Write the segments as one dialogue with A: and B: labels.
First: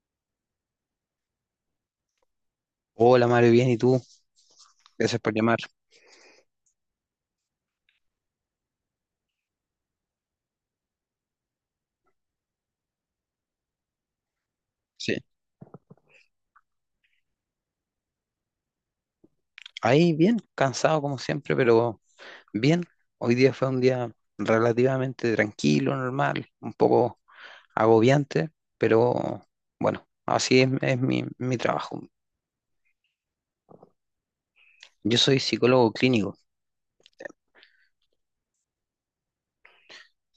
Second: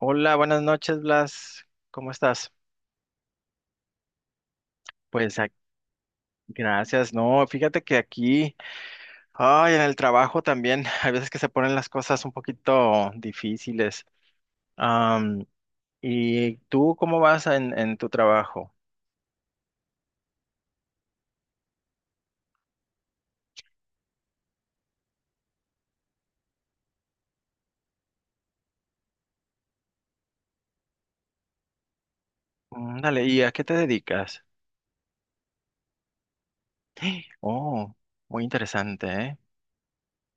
A: Hola, buenas noches, Blas. ¿Cómo estás?
B: Hola Mario, bien, ¿y tú? Gracias por
A: Pues
B: llamar.
A: gracias. No, fíjate que aquí, ay, en el trabajo también, hay veces que se ponen las cosas un poquito difíciles.
B: Sí,
A: Am, ¿Y tú cómo vas en tu trabajo?
B: ahí bien, cansado como siempre, pero bien. Hoy día fue un día relativamente tranquilo, normal, un poco agobiante, pero bueno, así es, mi trabajo.
A: Mm. Dale, ¿y a qué te dedicas?
B: Yo soy psicólogo clínico,
A: Oh, muy interesante, ¿eh?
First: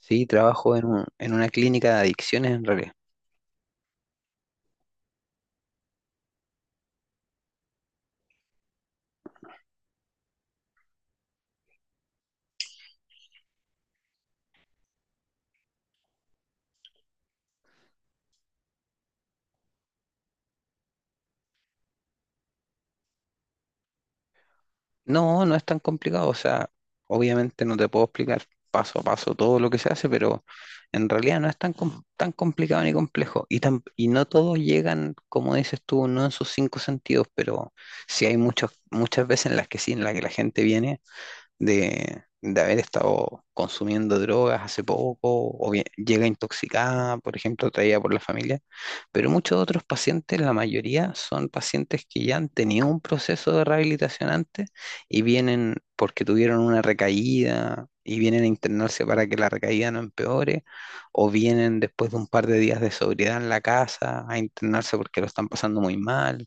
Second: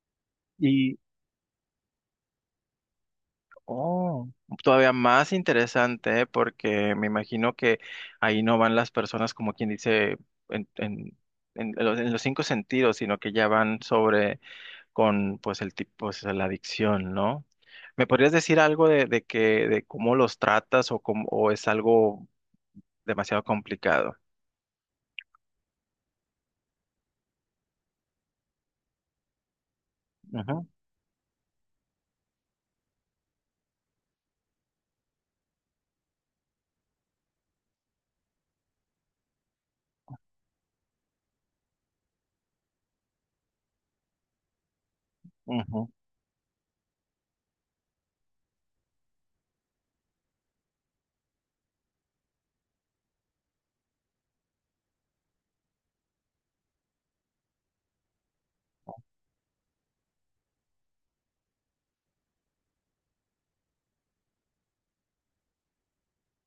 B: sí, trabajo en una clínica de adicciones en realidad.
A: Oh, todavía más interesante, ¿eh? Porque me imagino que ahí no van las personas como quien dice en, en, en los cinco sentidos, sino que ya van sobre con pues el tipo, pues, la adicción, ¿no? ¿Me podrías decir algo de cómo los tratas o es algo demasiado complicado?
B: No, no es tan complicado, o sea, obviamente no te puedo explicar paso a paso todo lo que se hace, pero
A: Ujú,
B: en realidad no es tan complicado ni complejo. Y, no todos llegan, como dices tú, no en sus cinco sentidos, pero sí hay muchas veces en las que sí, en las que la gente viene de haber estado consumiendo drogas hace poco, o bien
A: ujú.
B: llega intoxicada, por ejemplo, traída por la familia. Pero muchos otros pacientes, la mayoría, son pacientes que ya han tenido un proceso de rehabilitación antes y vienen porque tuvieron una recaída y vienen a internarse para que la recaída no empeore, o vienen después de un par de días de sobriedad en la casa a internarse porque lo están pasando muy mal.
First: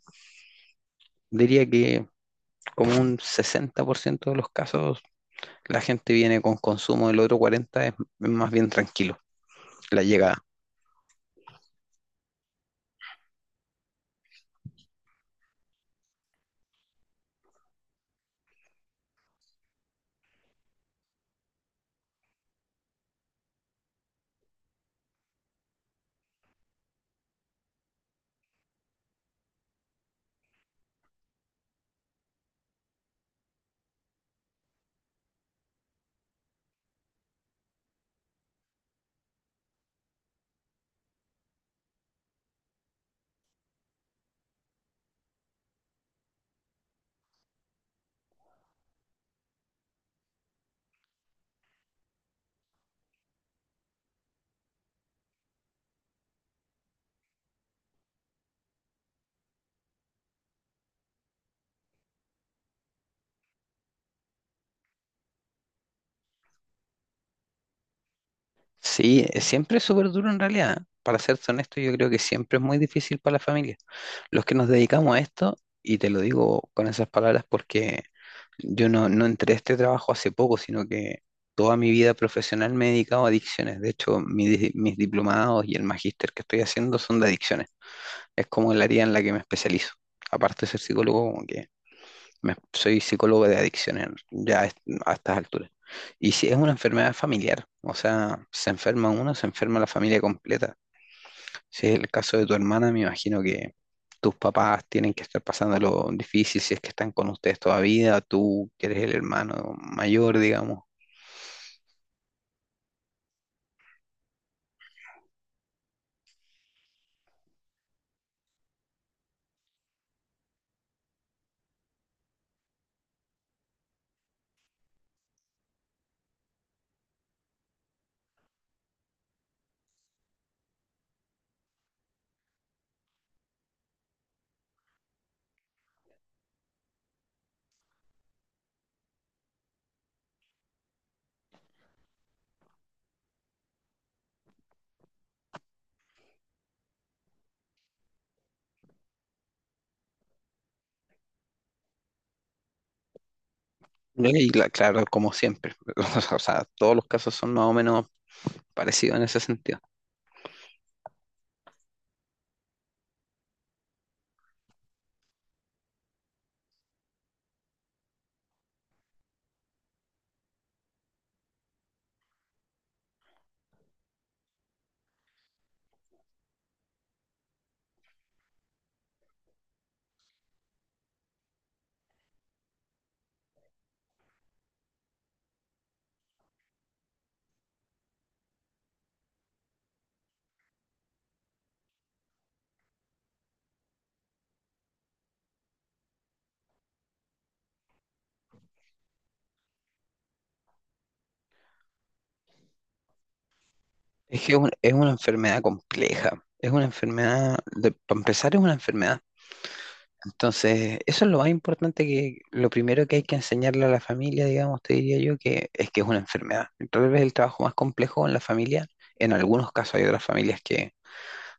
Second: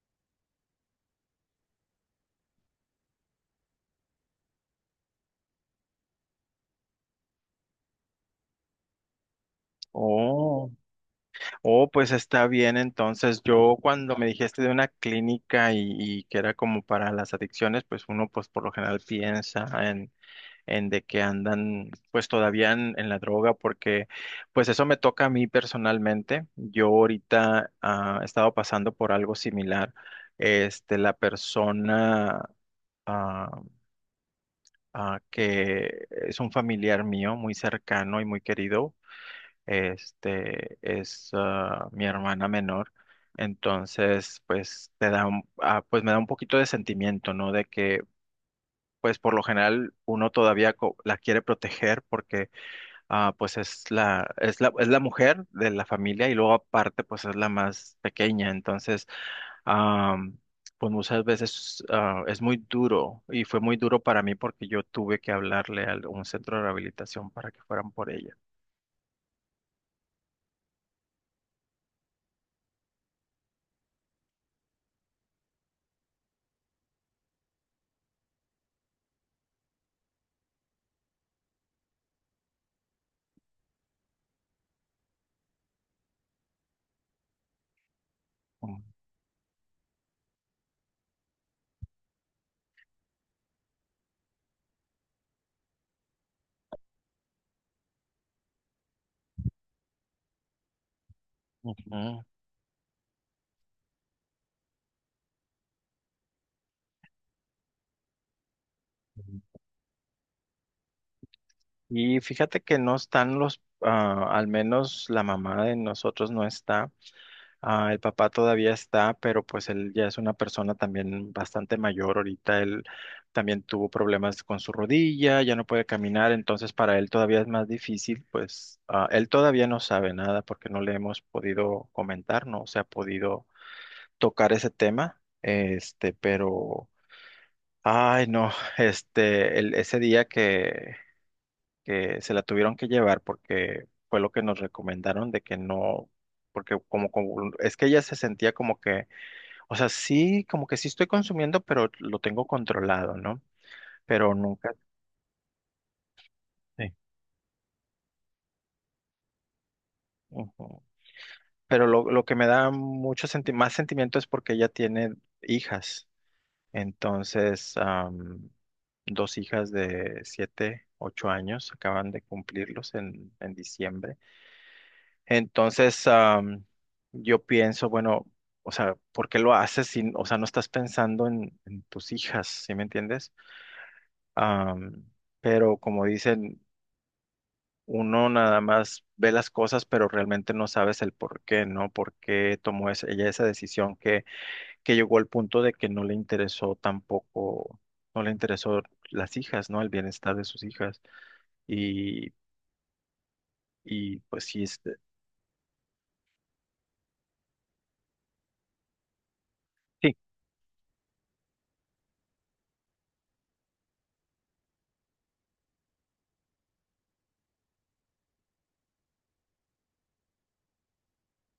B: Diría que como un 60% de los casos, la gente viene con consumo. Del otro 40, es más bien tranquilo la llegada.
A: Oh. Oh, pues está bien. Entonces, yo cuando me dijiste de una clínica y que era como para las adicciones, pues uno pues por lo general piensa en de que andan pues todavía en la droga, porque pues eso me toca a mí personalmente. Yo ahorita he estado pasando por algo similar. Este, la persona ah, que es un familiar mío muy cercano y muy querido, este es mi hermana menor. Entonces pues te da pues me da un poquito de sentimiento, ¿no? De que pues por lo general uno todavía la quiere proteger, porque pues es la mujer de la familia y luego aparte pues es la más pequeña. Entonces, am, pues muchas veces, es muy duro y fue muy duro para mí porque yo tuve que hablarle a un centro de rehabilitación para que fueran por ella.
B: Sí, siempre es súper duro en realidad. Para serte honesto, yo creo que siempre es muy difícil para la familia. Los que nos dedicamos a esto, y te lo digo con esas palabras porque yo no entré a este trabajo hace poco, sino que toda mi vida profesional me he dedicado a adicciones. De hecho, mis diplomados y el magíster que estoy haciendo son de adicciones. Es como
A: Mm,
B: el área en la que me especializo. Aparte de ser psicólogo, como que soy psicólogo de adicciones ya a estas alturas. Y si es una enfermedad familiar, o sea, se enferma uno, se enferma la familia completa. Si es el caso de tu hermana, me imagino que tus papás tienen que estar pasando lo difícil, si es que están con ustedes todavía, tú que eres el
A: ujú.
B: hermano mayor, digamos.
A: Y fíjate que no están al menos la mamá de nosotros no está. El papá todavía está, pero pues él ya es una persona también bastante mayor ahorita. Él también tuvo problemas con su rodilla, ya no puede caminar, entonces para él todavía es más difícil. Pues él todavía no sabe nada porque no le hemos podido comentar, no se ha podido tocar ese tema, este, pero. Ay, no, este, ese día que se la tuvieron que llevar porque fue lo que nos recomendaron de que no, porque como es que ella se sentía como que, o sea, sí, como que sí estoy consumiendo, pero lo tengo controlado, ¿no? Pero
B: Y
A: nunca.
B: claro, como siempre, o sea,
A: Sí.
B: todos los casos son más o menos parecidos en ese sentido.
A: Ujú. Pero lo que me da mucho más sentimiento es porque ella tiene hijas. Entonces, dos hijas de 7, 8 años, acaban de cumplirlos en diciembre. Entonces, yo pienso, bueno, o sea, ¿por qué lo haces si, o sea, no estás pensando en tus hijas? ¿Sí me entiendes? Am, pero como dicen, uno nada más ve las cosas, pero realmente no sabes el por qué, ¿no? ¿Por qué tomó ella esa decisión que llegó al punto de que no le interesó tampoco, no le interesó las hijas, ¿no? El bienestar de sus hijas. Y, y
B: Es
A: pues
B: que
A: sí,
B: es
A: este,
B: una enfermedad compleja, es una enfermedad, para empezar, es una enfermedad.
A: sí,
B: Entonces, eso es lo más importante, que lo primero que hay que enseñarle a la familia, digamos, te diría yo, que es una enfermedad. Tal vez el trabajo más complejo en la familia: en algunos casos hay otras familias que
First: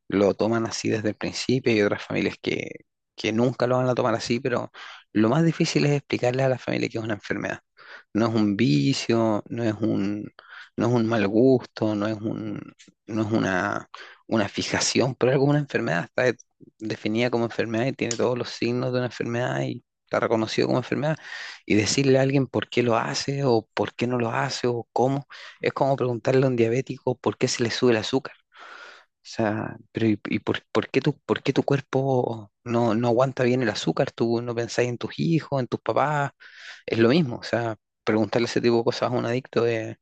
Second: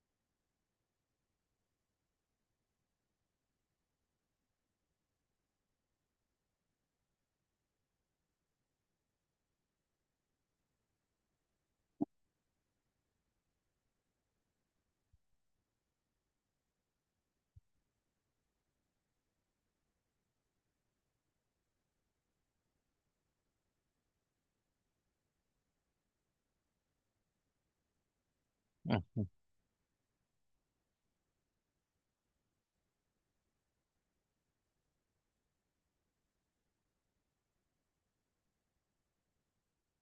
B: lo toman así desde el principio y otras familias que nunca lo van a tomar así, pero lo más difícil es explicarles a la familia que es una enfermedad. No es un vicio, no es un mal gusto, no es una fijación pero algo, es como una enfermedad. Está definida como enfermedad y tiene todos los signos de una enfermedad y está reconocido como enfermedad. Y decirle a alguien por qué lo hace o por qué no lo hace o cómo, es como preguntarle a un diabético por qué se le sube el azúcar.
A: ujú,
B: O sea, pero y por qué tu cuerpo no aguanta bien el azúcar? ¿Tú no pensás en tus hijos, en tus papás? Es lo mismo. O sea, preguntarle ese tipo de cosas a un adicto es,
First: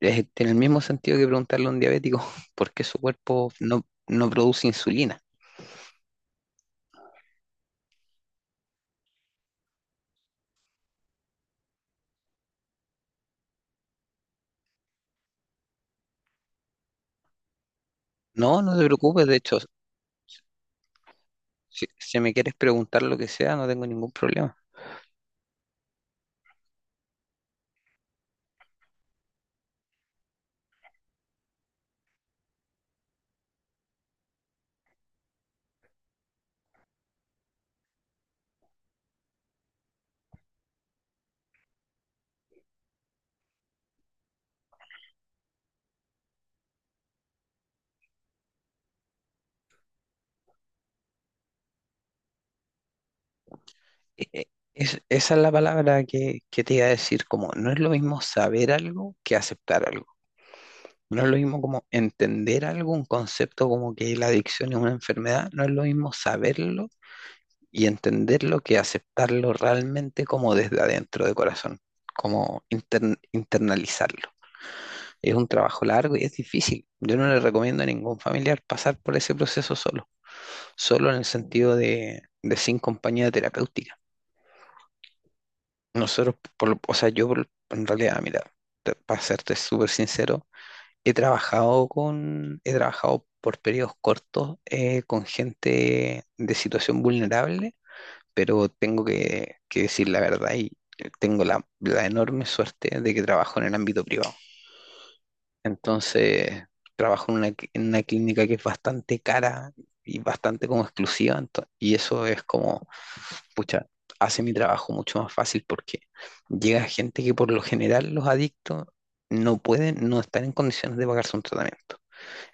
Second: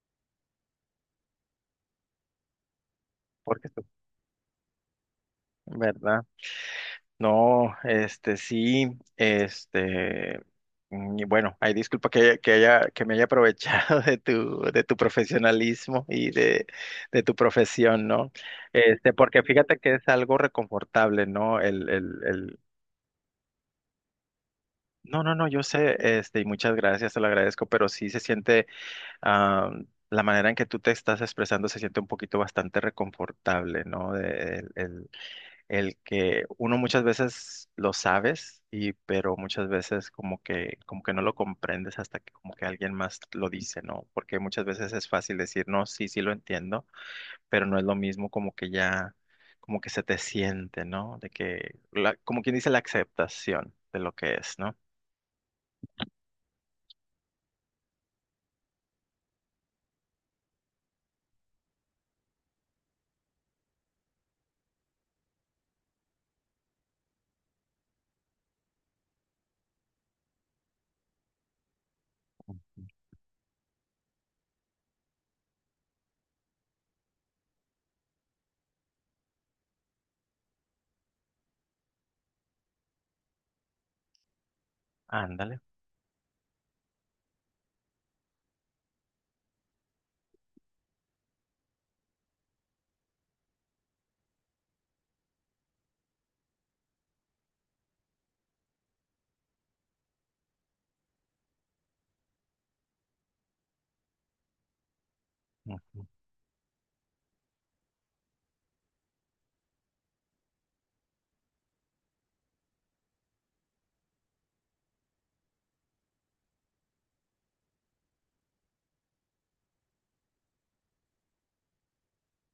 B: es- tiene el mismo sentido que preguntarle a un diabético por qué su cuerpo
A: porque, sí,
B: no produce insulina.
A: ¿verdad? No, este sí, este y bueno, hay disculpa que haya, que me haya aprovechado de tu profesionalismo y de tu profesión, ¿no?
B: No, no te
A: Este,
B: preocupes. De
A: porque
B: hecho,
A: fíjate que es algo reconfortable, ¿no?
B: si,
A: El, el,
B: si me quieres
A: el
B: preguntar lo que sea, no tengo ningún problema.
A: No, no, no, yo sé, este, y muchas gracias, te lo agradezco, pero sí se siente, ah, la manera en que tú te estás expresando se siente un poquito bastante reconfortable, ¿no? El que uno muchas veces lo sabes, y pero muchas veces como que no lo comprendes, hasta que como que alguien más lo dice, ¿no? Porque muchas veces es fácil decir: "No, sí, sí lo entiendo", pero no es lo mismo como que ya, como que se te siente, ¿no? De que como quien dice, la aceptación de lo
B: E-
A: que
B: e-
A: es, ¿no?
B: Esa es la palabra que te iba a decir: como no es lo mismo saber algo que aceptar algo. No es lo mismo como entender algo, un concepto como que la adicción es una enfermedad. No es lo mismo saberlo y entenderlo que aceptarlo realmente como desde adentro de corazón, como internalizarlo. Es un trabajo largo y es difícil. Yo no le recomiendo a ningún familiar pasar por ese proceso solo, solo en el sentido de, sin compañía terapéutica.
A: Ándale.
B: Nosotros, o sea, en realidad, mira, para serte súper sincero, he trabajado he trabajado por periodos cortos con gente de situación vulnerable, pero tengo que decir la verdad, y tengo la enorme suerte de que trabajo en el ámbito privado.
A: Ujú,
B: Entonces, trabajo en una clínica que es bastante cara y bastante como exclusiva, y eso es como, pucha, hace mi trabajo mucho más fácil, porque llega gente que... Por lo general los adictos no pueden, no están en condiciones de pagarse un tratamiento.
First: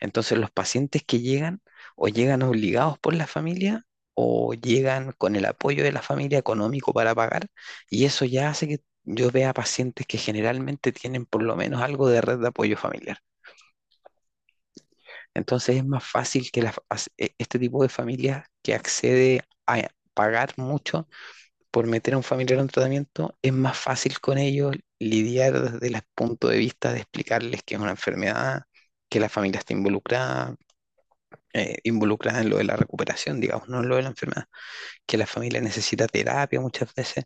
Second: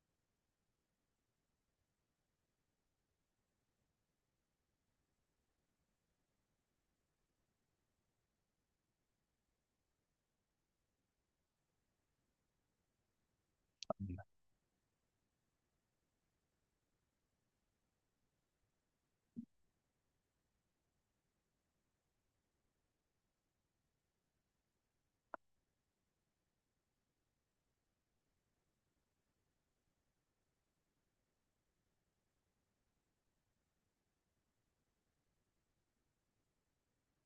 B: Entonces los pacientes que llegan, o llegan obligados por la familia, o llegan con el apoyo de la familia económico para pagar, y eso ya hace que yo vea pacientes que generalmente tienen por lo menos algo de red de apoyo familiar.
A: anda,
B: Entonces es más fácil que la fa- as- e- este tipo de familia, que accede a pagar mucho por meter a un familiar en tratamiento, es más fácil con ellos lidiar desde el punto de vista de explicarles que es una enfermedad, que la familia está involucrada, involucradas en lo de la recuperación, digamos, no en lo de la enfermedad, que la familia necesita terapia muchas veces.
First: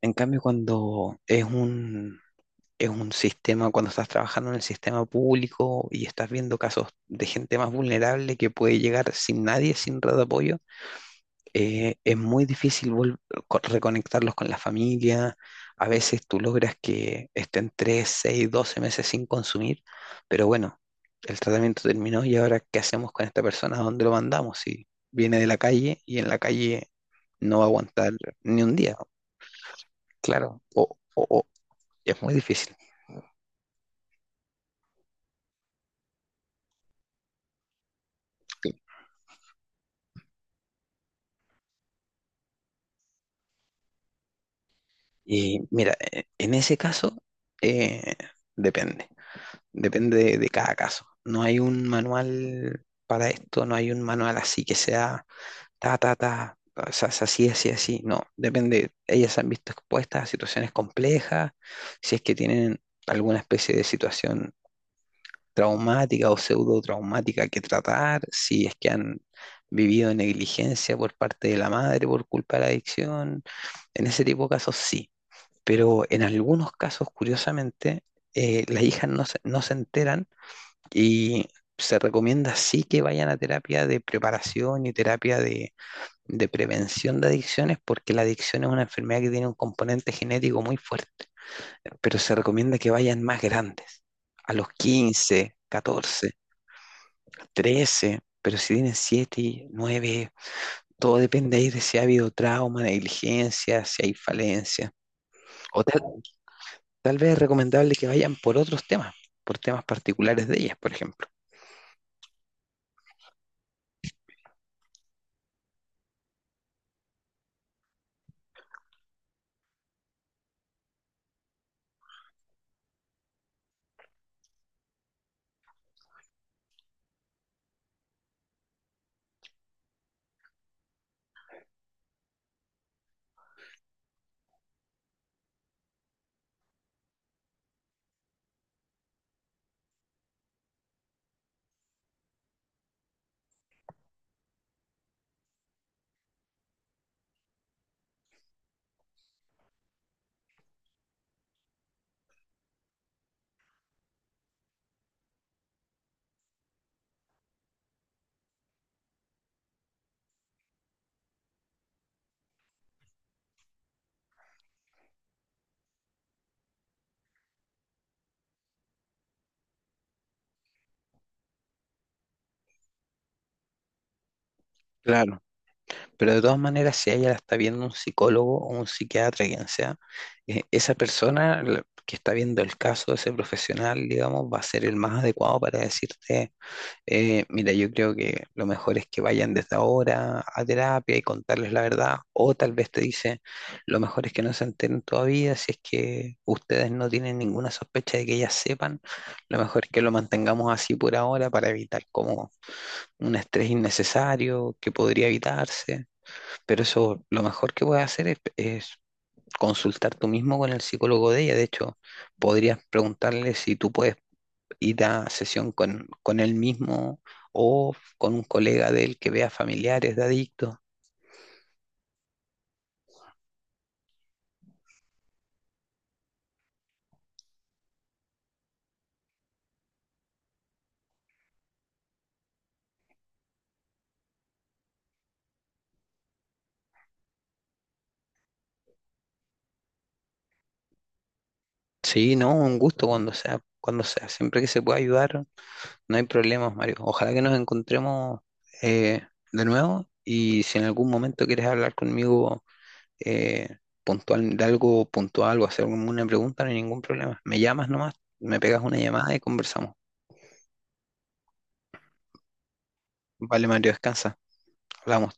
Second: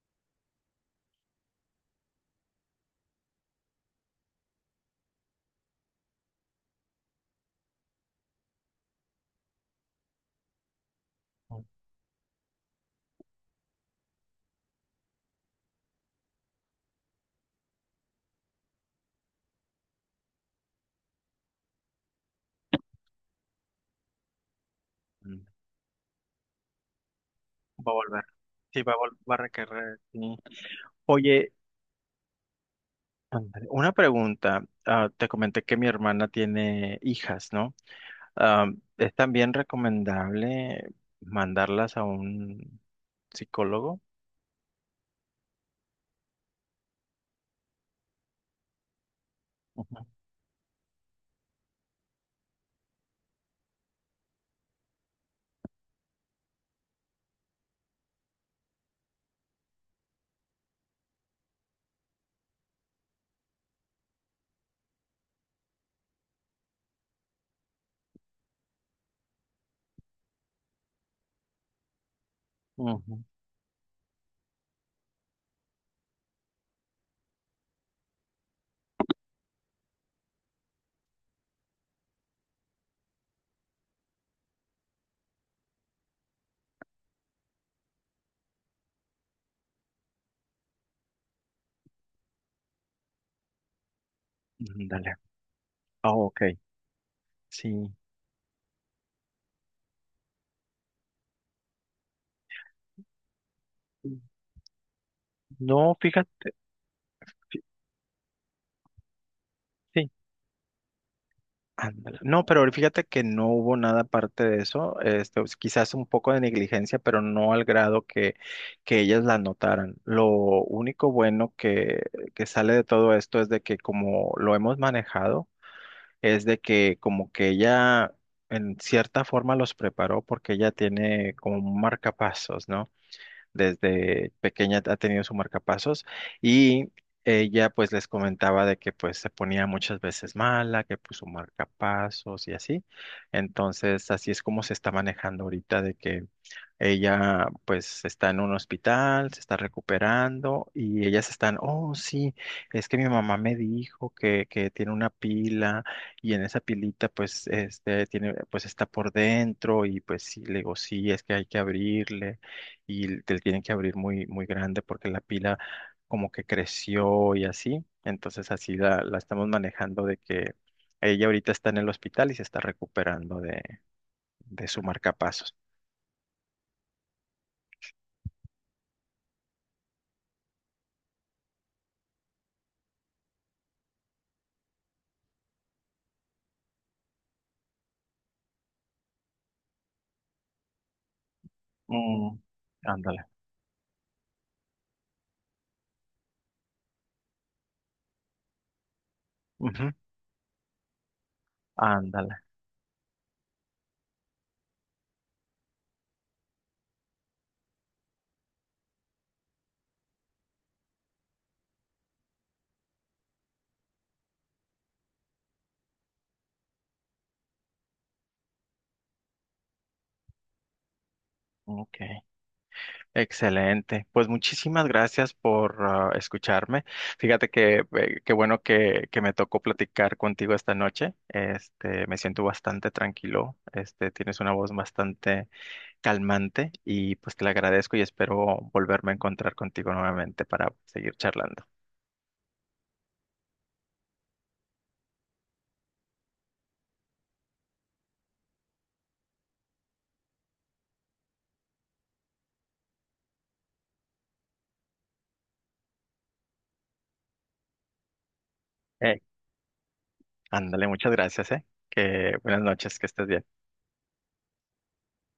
B: En cambio, cuando es un sistema, cuando estás trabajando en el sistema público y estás viendo casos de gente más vulnerable que puede llegar sin nadie, sin red de apoyo,
A: ujú,
B: es muy difícil reconectarlos con la familia. A veces tú logras que estén 3 6 12 meses sin consumir, pero bueno, el tratamiento terminó y ahora ¿qué hacemos con esta persona? ¿A dónde lo mandamos? Si viene
A: anda.
B: de la calle y en la calle no va a
A: Va a
B: aguantar
A: volver.
B: ni un
A: Sí, va
B: día,
A: a, vol- va a requerir. Sí.
B: claro, o, o-
A: Oye,
B: o es muy difícil.
A: ándale, una pregunta. Te comenté que mi hermana tiene hijas, ¿no? Ah,
B: Sí.
A: es también recomendable mandarlas a un psicólogo.
B: Y mira, en ese caso, eh, depende.
A: Ujú,
B: Depende de cada caso. No hay un manual para esto, no hay un manual así que sea ta, ta, ta, o sea, es así, así, así. No, depende. Ellas se han visto expuestas a situaciones complejas, si es que tienen alguna especie de situación traumática o pseudo traumática que tratar, si es que han vivido negligencia por parte de la madre por culpa de la
A: ujú,
B: adicción. En ese tipo de casos sí, pero en algunos casos, curiosamente, las hijas no se enteran, y se recomienda sí que vayan a terapia de preparación y terapia de prevención de adicciones, porque la adicción es una enfermedad que tiene un componente genético muy fuerte, pero se recomienda que vayan más grandes, a los
A: ujú, dale.
B: quince
A: Ah,
B: catorce
A: ok. Sí.
B: trece pero si tienen 7, 9, todo depende ahí de si ha habido trauma, negligencia, si hay falencia, o
A: No,
B: tal,
A: fíjate.
B: tal vez es
A: fí-
B: recomendable que vayan por otros temas, por temas
A: Sí.
B: particulares de ellas, por ejemplo.
A: Ándale. No, pero fíjate que no hubo nada aparte de eso. Este, pues, quizás un poco de negligencia, pero no al grado que ellas la notaran. Lo único bueno que sale de todo esto es de que, como lo hemos manejado, es de que como que ella en cierta forma los preparó, porque ella tiene como un marcapasos, ¿no? Desde pequeña ha tenido su marcapasos, y ella pues les comentaba de que pues se ponía muchas veces mala, que puso marcapasos y así. Entonces así es como se está manejando ahorita, de que ella pues está en un hospital, se está recuperando, y ellas están. Oh, sí, es que mi mamá me dijo que tiene una pila, y en esa pilita pues este tiene, pues está por dentro, y pues sí, le digo, sí, es que hay que abrirle, y te tienen que abrir muy, muy grande porque la pila como que creció y así. Entonces así la estamos manejando de que ella ahorita está en el hospital y se está recuperando de su
B: Claro.
A: marcapasos.
B: Pero de todas maneras, si ella la está viendo un psicólogo o un psiquiatra, quien sea, esa persona que está viendo el caso, ese profesional, digamos, va a ser el más adecuado para decirte, mira, yo creo que lo mejor es que vayan desde ahora a terapia y contarles la verdad,
A: Mm,
B: o tal vez te
A: ándale.
B: dice lo mejor es que no se enteren todavía, si es que ustedes no tienen ninguna sospecha de que ellas sepan, lo mejor es
A: Ujú,
B: que lo mantengamos así por ahora para evitar
A: ándale.
B: como un estrés innecesario que podría evitarse. Pero eso, lo mejor que puedes hacer es consultar tú mismo con el psicólogo de ella. De hecho, podrías preguntarle si tú puedes ir a sesión con él mismo, o con un colega de él que vea familiares de adictos.
A: Ok. Excelente. Pues muchísimas gracias por, escucharme. Fíjate que, qué bueno que me tocó platicar contigo esta noche. Este, me siento bastante tranquilo. Este, tienes una voz bastante calmante, y pues te lo agradezco y espero volverme a encontrar contigo nuevamente para seguir charlando.
B: Sí, no, un gusto, cuando sea, cuando sea. Siempre que se pueda ayudar, no hay problemas, Mario. Ojalá que nos encontremos eh, de nuevo, y si en algún momento quieres hablar conmigo eh, puntual, de algo puntual, o hacer una pregunta, no hay ningún problema. Me llamas nomás, me pegas una
A: Eh,
B: llamada y conversamos.
A: ándale, muchas gracias, ¿eh? Que buenas noches, que estés bien.
B: Vale, Mario, descansa. Hablamos.